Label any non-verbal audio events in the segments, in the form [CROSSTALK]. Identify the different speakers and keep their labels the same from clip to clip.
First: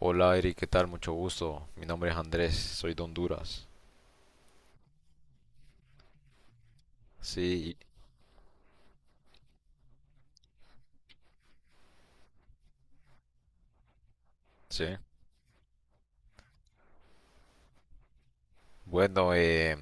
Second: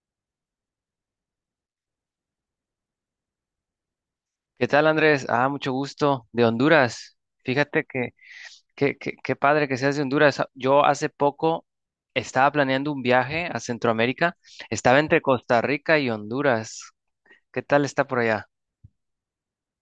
Speaker 1: Hola Eric, ¿qué tal? Mucho gusto. Mi nombre es Andrés, soy de Honduras.
Speaker 2: ¿Qué tal, Andrés? Ah, mucho gusto. De Honduras.
Speaker 1: Sí,
Speaker 2: Fíjate qué padre que seas de Honduras. Ah, yo hace poco estaba planeando un viaje a Centroamérica.
Speaker 1: sí.
Speaker 2: Estaba entre Costa Rica y Honduras. ¿Qué tal está por allá?
Speaker 1: Bueno,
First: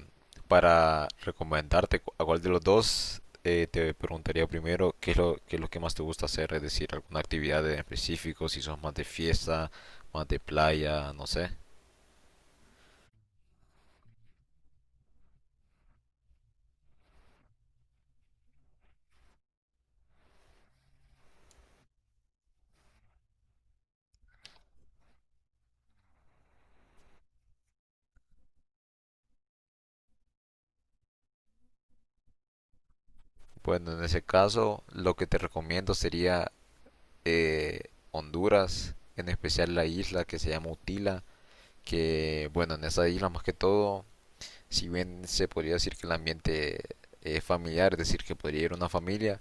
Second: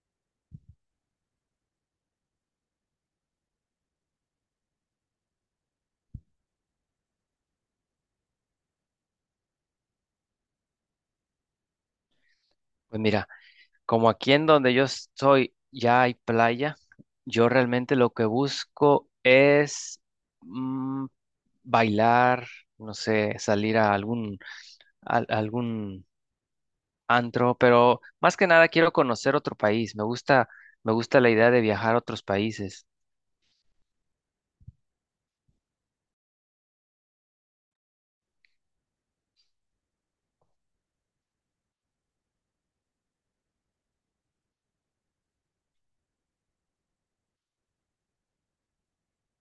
Speaker 1: para recomendarte a cuál de los dos, te preguntaría primero qué es lo que más te gusta hacer, es decir, alguna actividad en específico, si sos más de fiesta, más de playa, no sé.
Speaker 2: Pues mira, como aquí en donde yo estoy ya hay playa, yo realmente lo que busco es mm, bailar, no sé, salir a algún antro, pero más que nada quiero conocer otro país. Me gusta la idea de viajar a otros países.
Speaker 1: Bueno, en ese caso, lo que te recomiendo sería eh, Honduras, en especial la isla que se llama Utila, que bueno, en esa isla más que todo, si bien se podría decir que el ambiente familiar, es decir, que podría ir una familia,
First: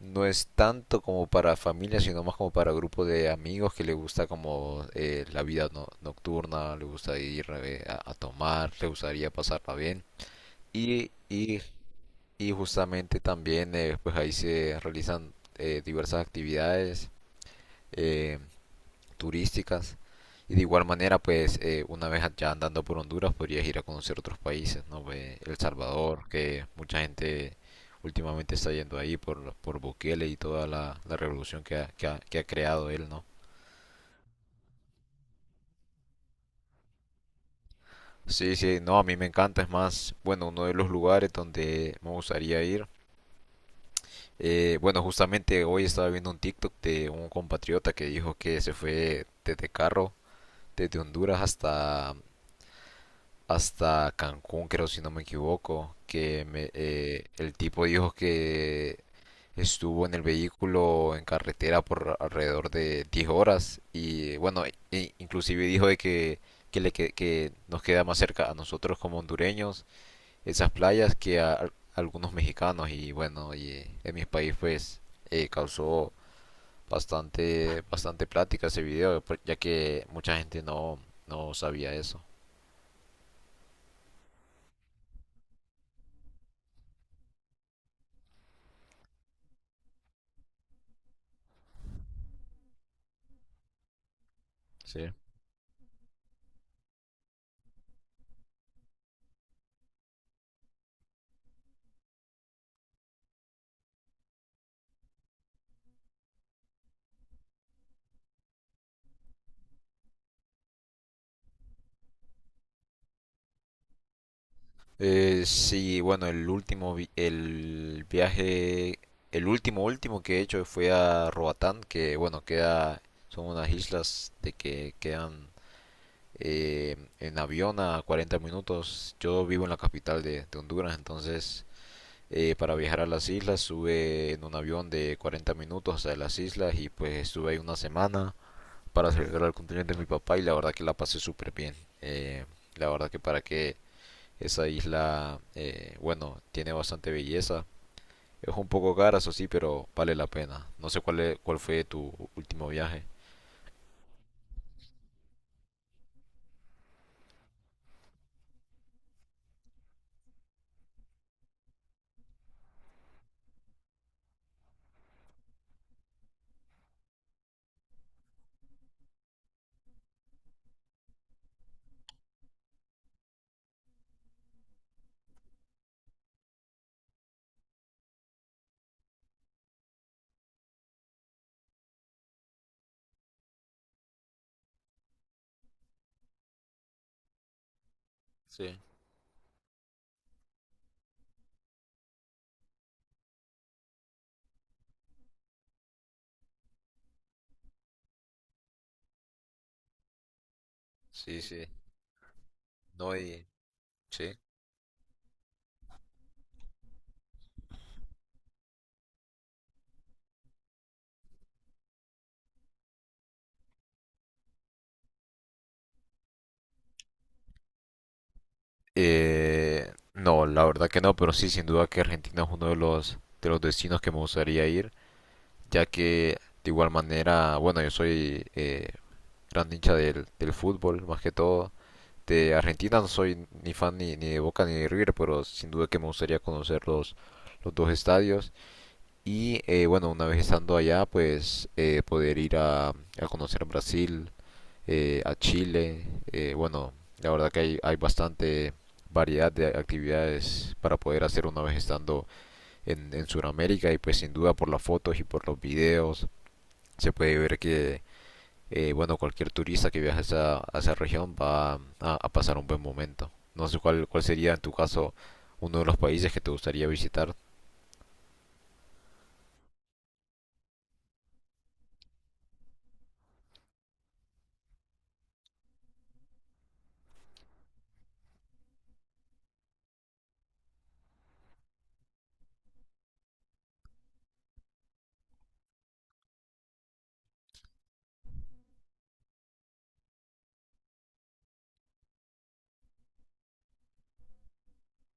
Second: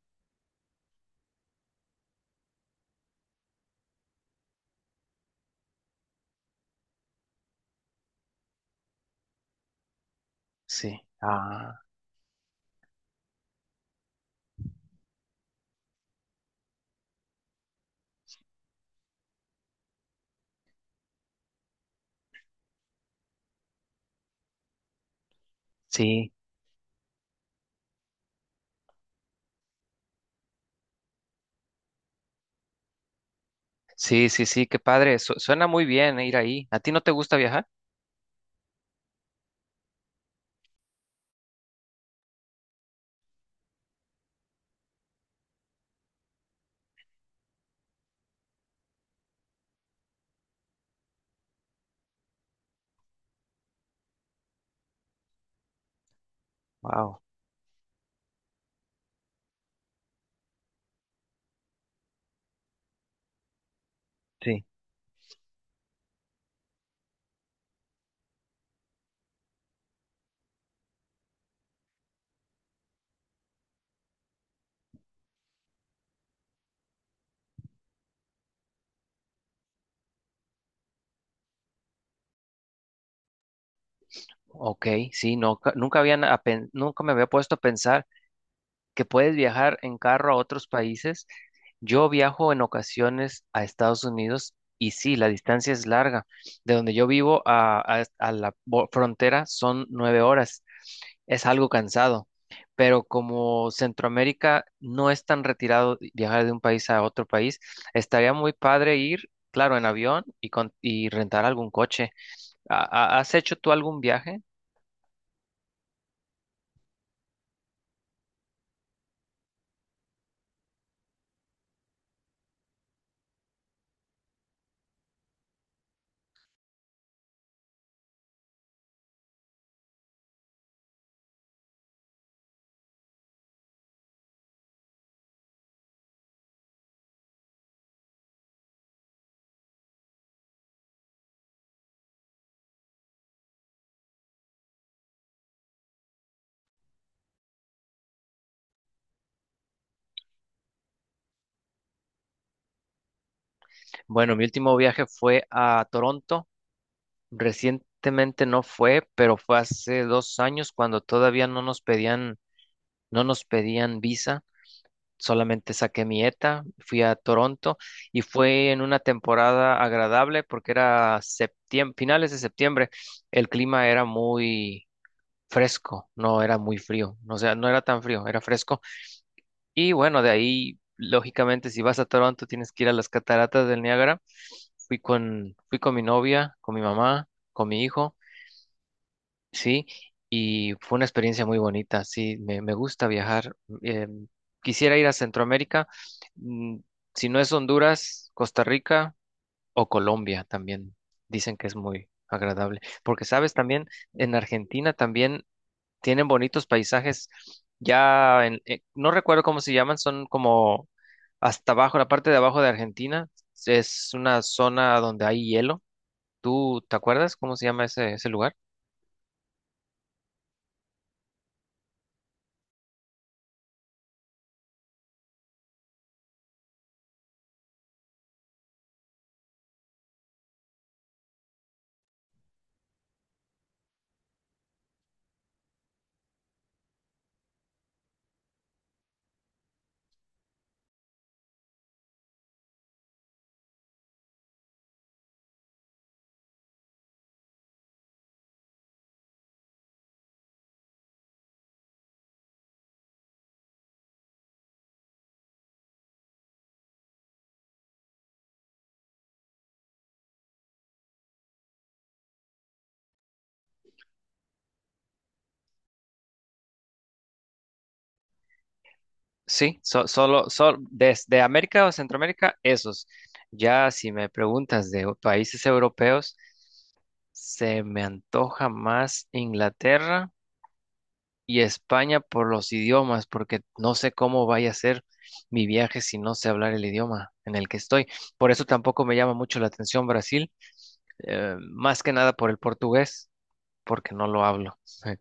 Speaker 1: no es tanto como para familia, sino más como para grupo de amigos que le gusta, como la vida nocturna, le gusta ir a tomar, le gustaría pasarla bien.
Speaker 2: Sí.
Speaker 1: Y, y,
Speaker 2: Ah,
Speaker 1: y justamente también, pues ahí se realizan diversas actividades eh, turísticas. Y de igual manera, pues una vez ya andando por Honduras podrías ir a conocer otros países, ¿no? Ve El Salvador,
Speaker 2: sí,
Speaker 1: que mucha gente últimamente está yendo ahí por Bukele y toda la revolución que ha creado él, ¿no?
Speaker 2: sí, sí, sí, qué padre. Suena muy bien ir ahí. ¿A ti no te gusta viajar?
Speaker 1: Sí, sí, no, a mí me encanta, es más, bueno, uno de los lugares donde me gustaría ir. Bueno, justamente hoy estaba viendo un TikTok de un compatriota que dijo que se fue desde carro, desde Honduras hasta Cancún, creo, si no me equivoco,
Speaker 2: Wow,
Speaker 1: el tipo dijo que estuvo en el vehículo en carretera por alrededor de 10 horas y bueno,
Speaker 2: sí.
Speaker 1: inclusive dijo de que nos queda más cerca a nosotros como hondureños esas playas que a, algunos mexicanos y bueno, y en mi país pues causó bastante plática ese video, ya que mucha gente no, no sabía eso.
Speaker 2: Ok, sí, no, nunca habían, nunca me había puesto a pensar que puedes viajar en carro a otros países. Yo viajo en ocasiones a Estados Unidos y sí,
Speaker 1: Sí.
Speaker 2: la distancia es larga. De donde yo vivo a, a la frontera son 9 horas. Es algo cansado, pero como Centroamérica no es tan retirado viajar de un país a otro país, estaría muy padre ir, claro, en avión y, y rentar algún coche. ¿Has hecho tú algún viaje?
Speaker 1: Sí, bueno, el último, vi- el viaje, el último que he hecho fue a Roatán, que bueno, queda, son unas islas de que quedan en avión a 40 minutos. Yo vivo en la capital de Honduras, entonces para viajar a las islas sube en un avión de 40 minutos hasta las islas y pues estuve ahí una semana para celebrar el cumpleaños de mi papá y la verdad que la pasé súper bien. Eh, la verdad que para qué, esa isla, bueno, tiene bastante belleza. Es un poco cara, eso sí, pero vale la pena. No sé cuál fue tu último viaje.
Speaker 2: Bueno, mi último viaje fue a Toronto. Recientemente no fue, pero fue hace 2 años cuando todavía no nos pedían, no nos pedían visa. Solamente saqué mi ETA, fui a Toronto y fue en una temporada agradable porque era septiembre, finales de septiembre. El clima era muy fresco, no era muy frío, o sea, no era tan frío, era fresco. Y bueno, de ahí, lógicamente, si vas a Toronto tienes que ir a las cataratas del Niágara. Fui con mi novia, con mi mamá, con mi hijo.
Speaker 1: Sí,
Speaker 2: Sí, y fue una experiencia muy bonita, sí, me gusta viajar. eh, Quisiera ir a Centroamérica, mm, si no es Honduras, Costa Rica o Colombia también.
Speaker 1: sí,
Speaker 2: Dicen que
Speaker 1: sí.
Speaker 2: es muy agradable,
Speaker 1: No,
Speaker 2: porque
Speaker 1: y...
Speaker 2: sabes también, en
Speaker 1: Sí.
Speaker 2: Argentina también tienen bonitos paisajes, no recuerdo cómo se llaman, son como hasta abajo, la parte de abajo de Argentina, es una zona donde hay hielo. ¿Tú te acuerdas cómo se llama ese lugar?
Speaker 1: No, la verdad que no, pero sí, sin duda que Argentina es uno de de los destinos que me gustaría ir, ya que de igual manera, bueno, yo soy gran hincha del fútbol, más que todo. De Argentina no soy ni fan ni, ni de Boca ni de River, pero sin duda que me gustaría conocer los dos estadios. Y bueno, una vez estando allá, pues poder ir a conocer Brasil, a Chile. Bueno, la verdad que hay bastante variedad de actividades para poder hacer una vez estando en Sudamérica y pues sin duda por las fotos y por los videos se puede ver que bueno, cualquier turista que viaje a a esa región va a pasar un buen momento. No sé cuál sería en tu caso uno de los países que te gustaría visitar.
Speaker 2: Sí, desde América o Centroamérica, esos. Ya si me preguntas de países europeos, se me antoja más Inglaterra y España por los idiomas, porque no sé cómo vaya a ser mi viaje si no sé hablar el idioma en el que estoy. Por eso tampoco me llama mucho la atención Brasil, más que nada por el portugués, porque no lo hablo. [LAUGHS]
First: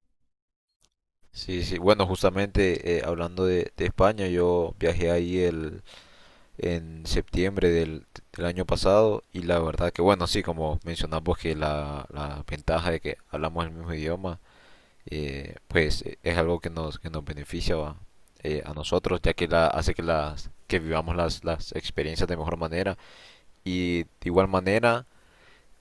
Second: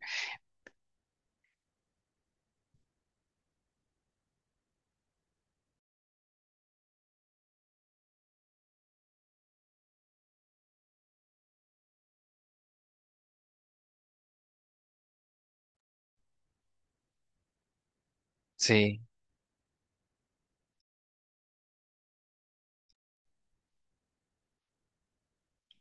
Speaker 1: Sí, sí, bueno, justamente hablando de España, yo viajé ahí en septiembre del año pasado y la verdad que bueno, sí, como mencionamos que la ventaja de que hablamos el mismo idioma, pues es algo que nos beneficia, ¿va? A
Speaker 2: Sí.
Speaker 1: nosotros, ya que hace que vivamos las experiencias de mejor manera. Y de igual manera,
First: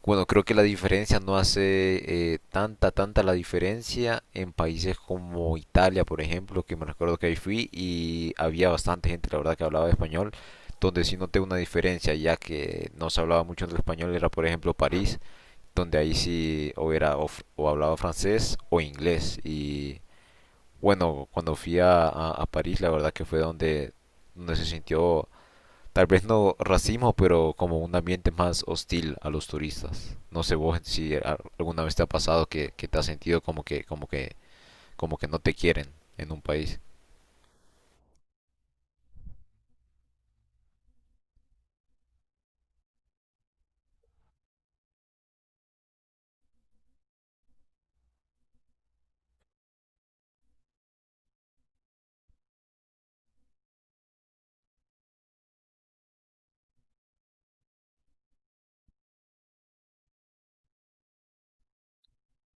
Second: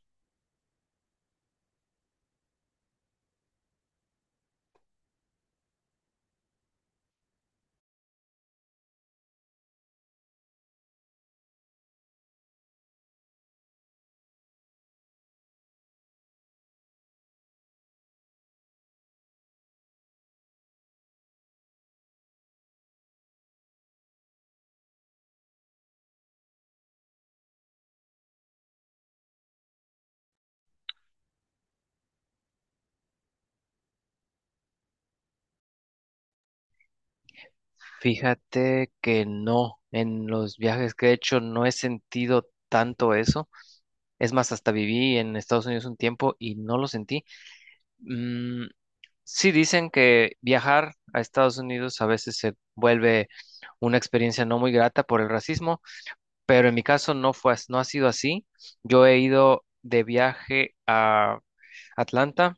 Speaker 1: bueno, creo que la diferencia no hace tanta la diferencia en países como Italia, por ejemplo, que me recuerdo que ahí fui y había bastante gente, la verdad, que hablaba español, donde sí noté una diferencia, ya que no se hablaba mucho del español, era por ejemplo París, donde ahí sí o hablaba francés o inglés, y bueno, cuando fui a París, la verdad que fue donde se sintió, tal vez no racismo, pero como un ambiente más hostil a los turistas. No sé vos si alguna vez te ha pasado que te has sentido como que no te quieren en un país.
Speaker 2: Fíjate que no, en los viajes que he hecho no he sentido tanto eso. Es más, hasta viví en Estados Unidos un tiempo y no lo sentí. Mm, sí dicen que viajar a Estados Unidos a veces se vuelve una experiencia no muy grata por el racismo, pero en mi caso no ha sido así. Yo he ido de viaje a Atlanta,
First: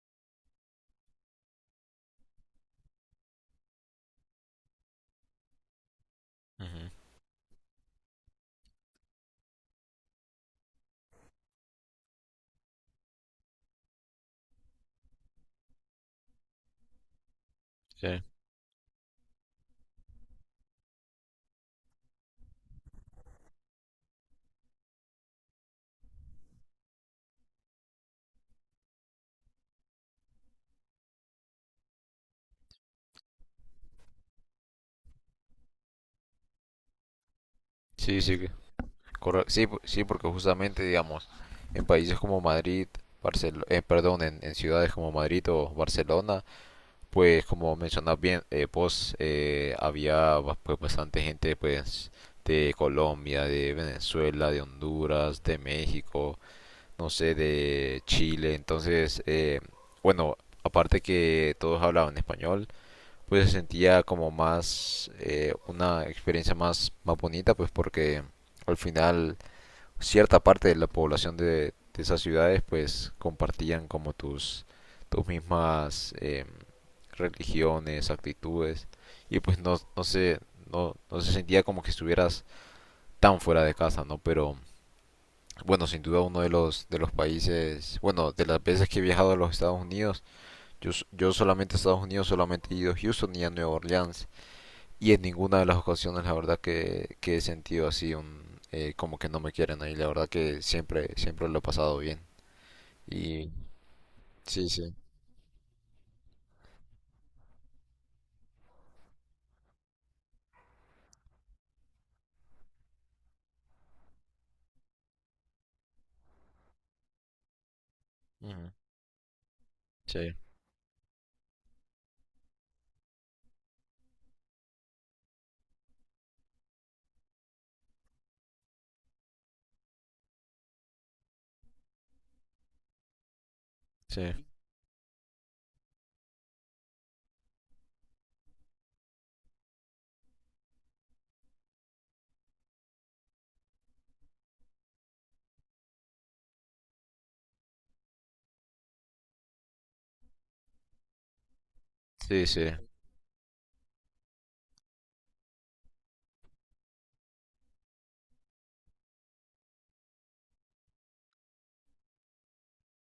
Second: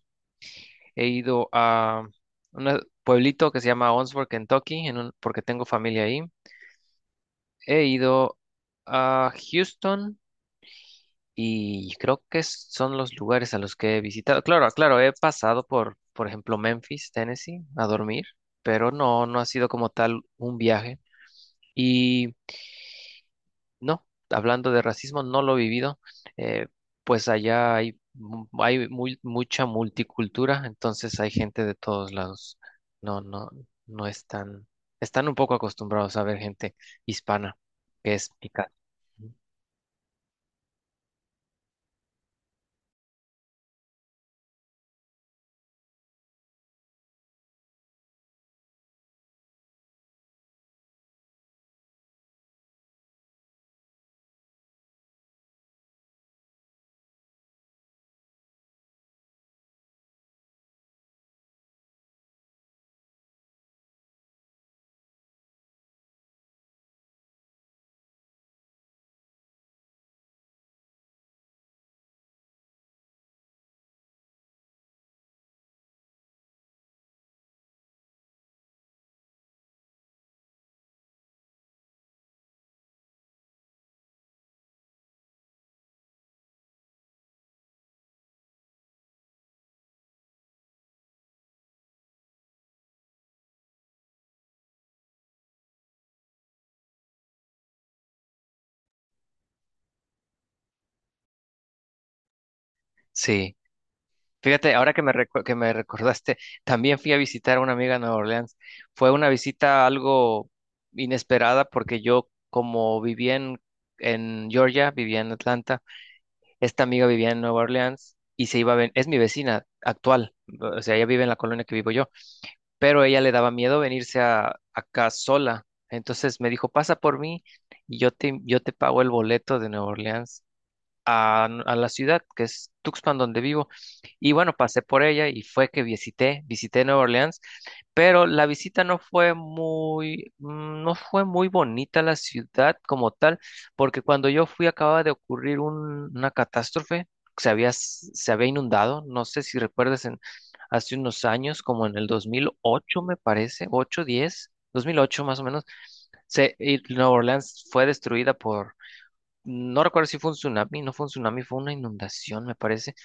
Speaker 2: he ido a un pueblito que se llama Owensboro, Kentucky, porque tengo familia ahí.
Speaker 1: Ujú.
Speaker 2: He ido a Houston y creo que son los lugares a los que he visitado. Claro, claro, he pasado por ejemplo, Memphis, Tennessee, a
Speaker 1: Sí.
Speaker 2: dormir, pero no, no ha sido como tal un viaje. Y no, hablando de racismo, no lo he vivido. Eh, pues hay mucha multicultura, entonces hay gente de todos lados. No, no, no están, están un poco acostumbrados a ver gente hispana, que
Speaker 1: Sí,
Speaker 2: es
Speaker 1: sí,
Speaker 2: mi caso.
Speaker 1: correcto. Sí, sí, porque justamente, digamos, en países como Madrid, perdón, en ciudades como Madrid o Barcelona, pues como mencionas bien, vos, pues bastante gente, pues de Colombia, de Venezuela, de Honduras, de México, no sé, de Chile. Entonces, bueno, aparte que todos hablaban español, pues se sentía como más una experiencia más bonita, pues porque al final cierta parte de la población de esas ciudades pues compartían como tus mismas religiones, actitudes, y pues no se sentía como que estuvieras tan fuera de casa, ¿no? Pero bueno, sin duda uno de de los países, bueno, de las veces que he viajado a los Estados Unidos, yo solamente a Estados Unidos, solamente he ido a Houston y a Nueva Orleans, y en ninguna de las ocasiones la verdad que he sentido así un como que no me quieren ahí, la verdad que siempre, siempre lo he pasado bien. Y
Speaker 2: Sí.
Speaker 1: sí,
Speaker 2: Fíjate, ahora
Speaker 1: sí.
Speaker 2: que que me recordaste, también fui a visitar a una amiga en Nueva Orleans. Fue una visita algo inesperada porque yo, como en Georgia, vivía en Atlanta, esta amiga vivía en Nueva Orleans y se
Speaker 1: Ujú.
Speaker 2: es mi vecina actual,
Speaker 1: Sí,
Speaker 2: o sea, ella vive en la colonia que vivo yo, pero a ella le daba miedo venirse a, acá sola. Entonces me dijo, pasa por mí y yo te pago el boleto de Nueva Orleans a la ciudad que es Tuxpan donde vivo. Y
Speaker 1: sí.
Speaker 2: bueno, pasé por ella y fue que visité Nueva Orleans, pero la visita no fue muy, mm, no fue muy bonita la ciudad como tal, porque cuando yo fui acababa de ocurrir una catástrofe, se había inundado, no sé si recuerdas en, hace unos años, como en el dos
Speaker 1: Sí,
Speaker 2: mil
Speaker 1: sí.
Speaker 2: ocho me parece, ocho diez 2008 más o menos, se, y Nueva Orleans fue destruida por no recuerdo si fue un tsunami, no fue un tsunami, fue una inundación, me parece,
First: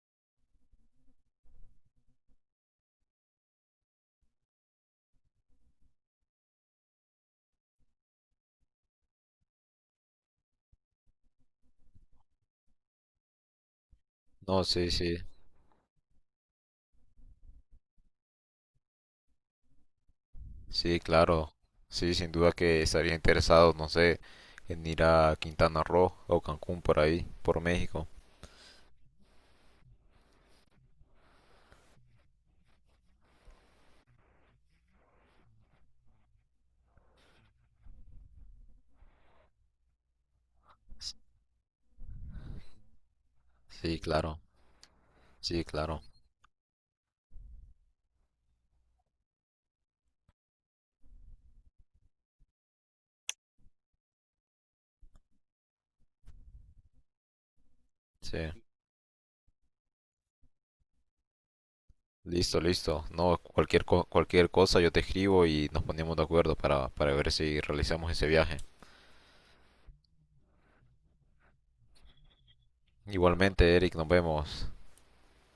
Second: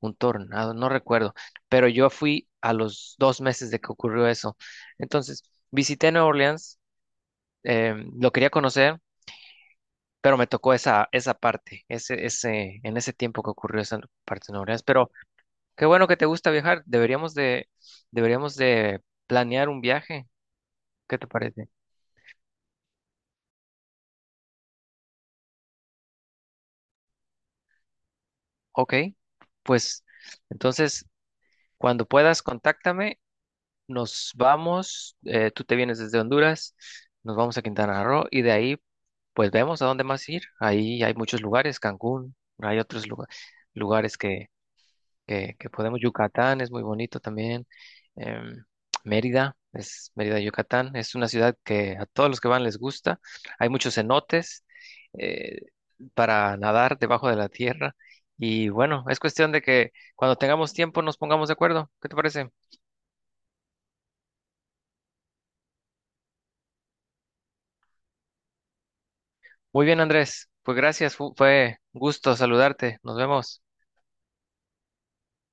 Speaker 2: un tornado, no recuerdo, pero yo fui a los 2 meses de que ocurrió eso. Entonces, visité Nueva Orleans, lo quería conocer, pero me tocó esa parte, en ese tiempo que ocurrió esa parte de Nueva
Speaker 1: No,
Speaker 2: Orleans.
Speaker 1: sí,
Speaker 2: Pero
Speaker 1: sí.
Speaker 2: qué bueno que te gusta viajar, deberíamos de planear un viaje,
Speaker 1: Sí,
Speaker 2: ¿qué te
Speaker 1: claro.
Speaker 2: parece?
Speaker 1: Sí, sin duda que estaría interesado, no sé, en ir a Quintana Roo o Cancún por ahí, por México.
Speaker 2: Ok, pues entonces, cuando puedas, contáctame. Nos vamos, tú te vienes desde Honduras, nos vamos a Quintana Roo y de ahí pues vemos a dónde más ir. Ahí hay
Speaker 1: S-
Speaker 2: muchos lugares, Cancún, hay
Speaker 1: Sí,
Speaker 2: lugares
Speaker 1: claro. Sí,
Speaker 2: que podemos,
Speaker 1: claro.
Speaker 2: Yucatán es muy bonito también, em, Mérida, Yucatán, es una ciudad que a todos los que van les gusta, hay muchos cenotes eh, para nadar debajo de la tierra
Speaker 1: Sí.
Speaker 2: y bueno, es cuestión de que cuando tengamos tiempo nos pongamos de acuerdo, ¿qué te parece?
Speaker 1: Listo, listo. No, cualquier cualquier cosa yo te escribo y nos ponemos de acuerdo para ver si realizamos ese viaje.
Speaker 2: Muy bien, Andrés. Pues gracias, fue gusto saludarte. Nos vemos.
Speaker 1: Igualmente, Eric, nos vemos.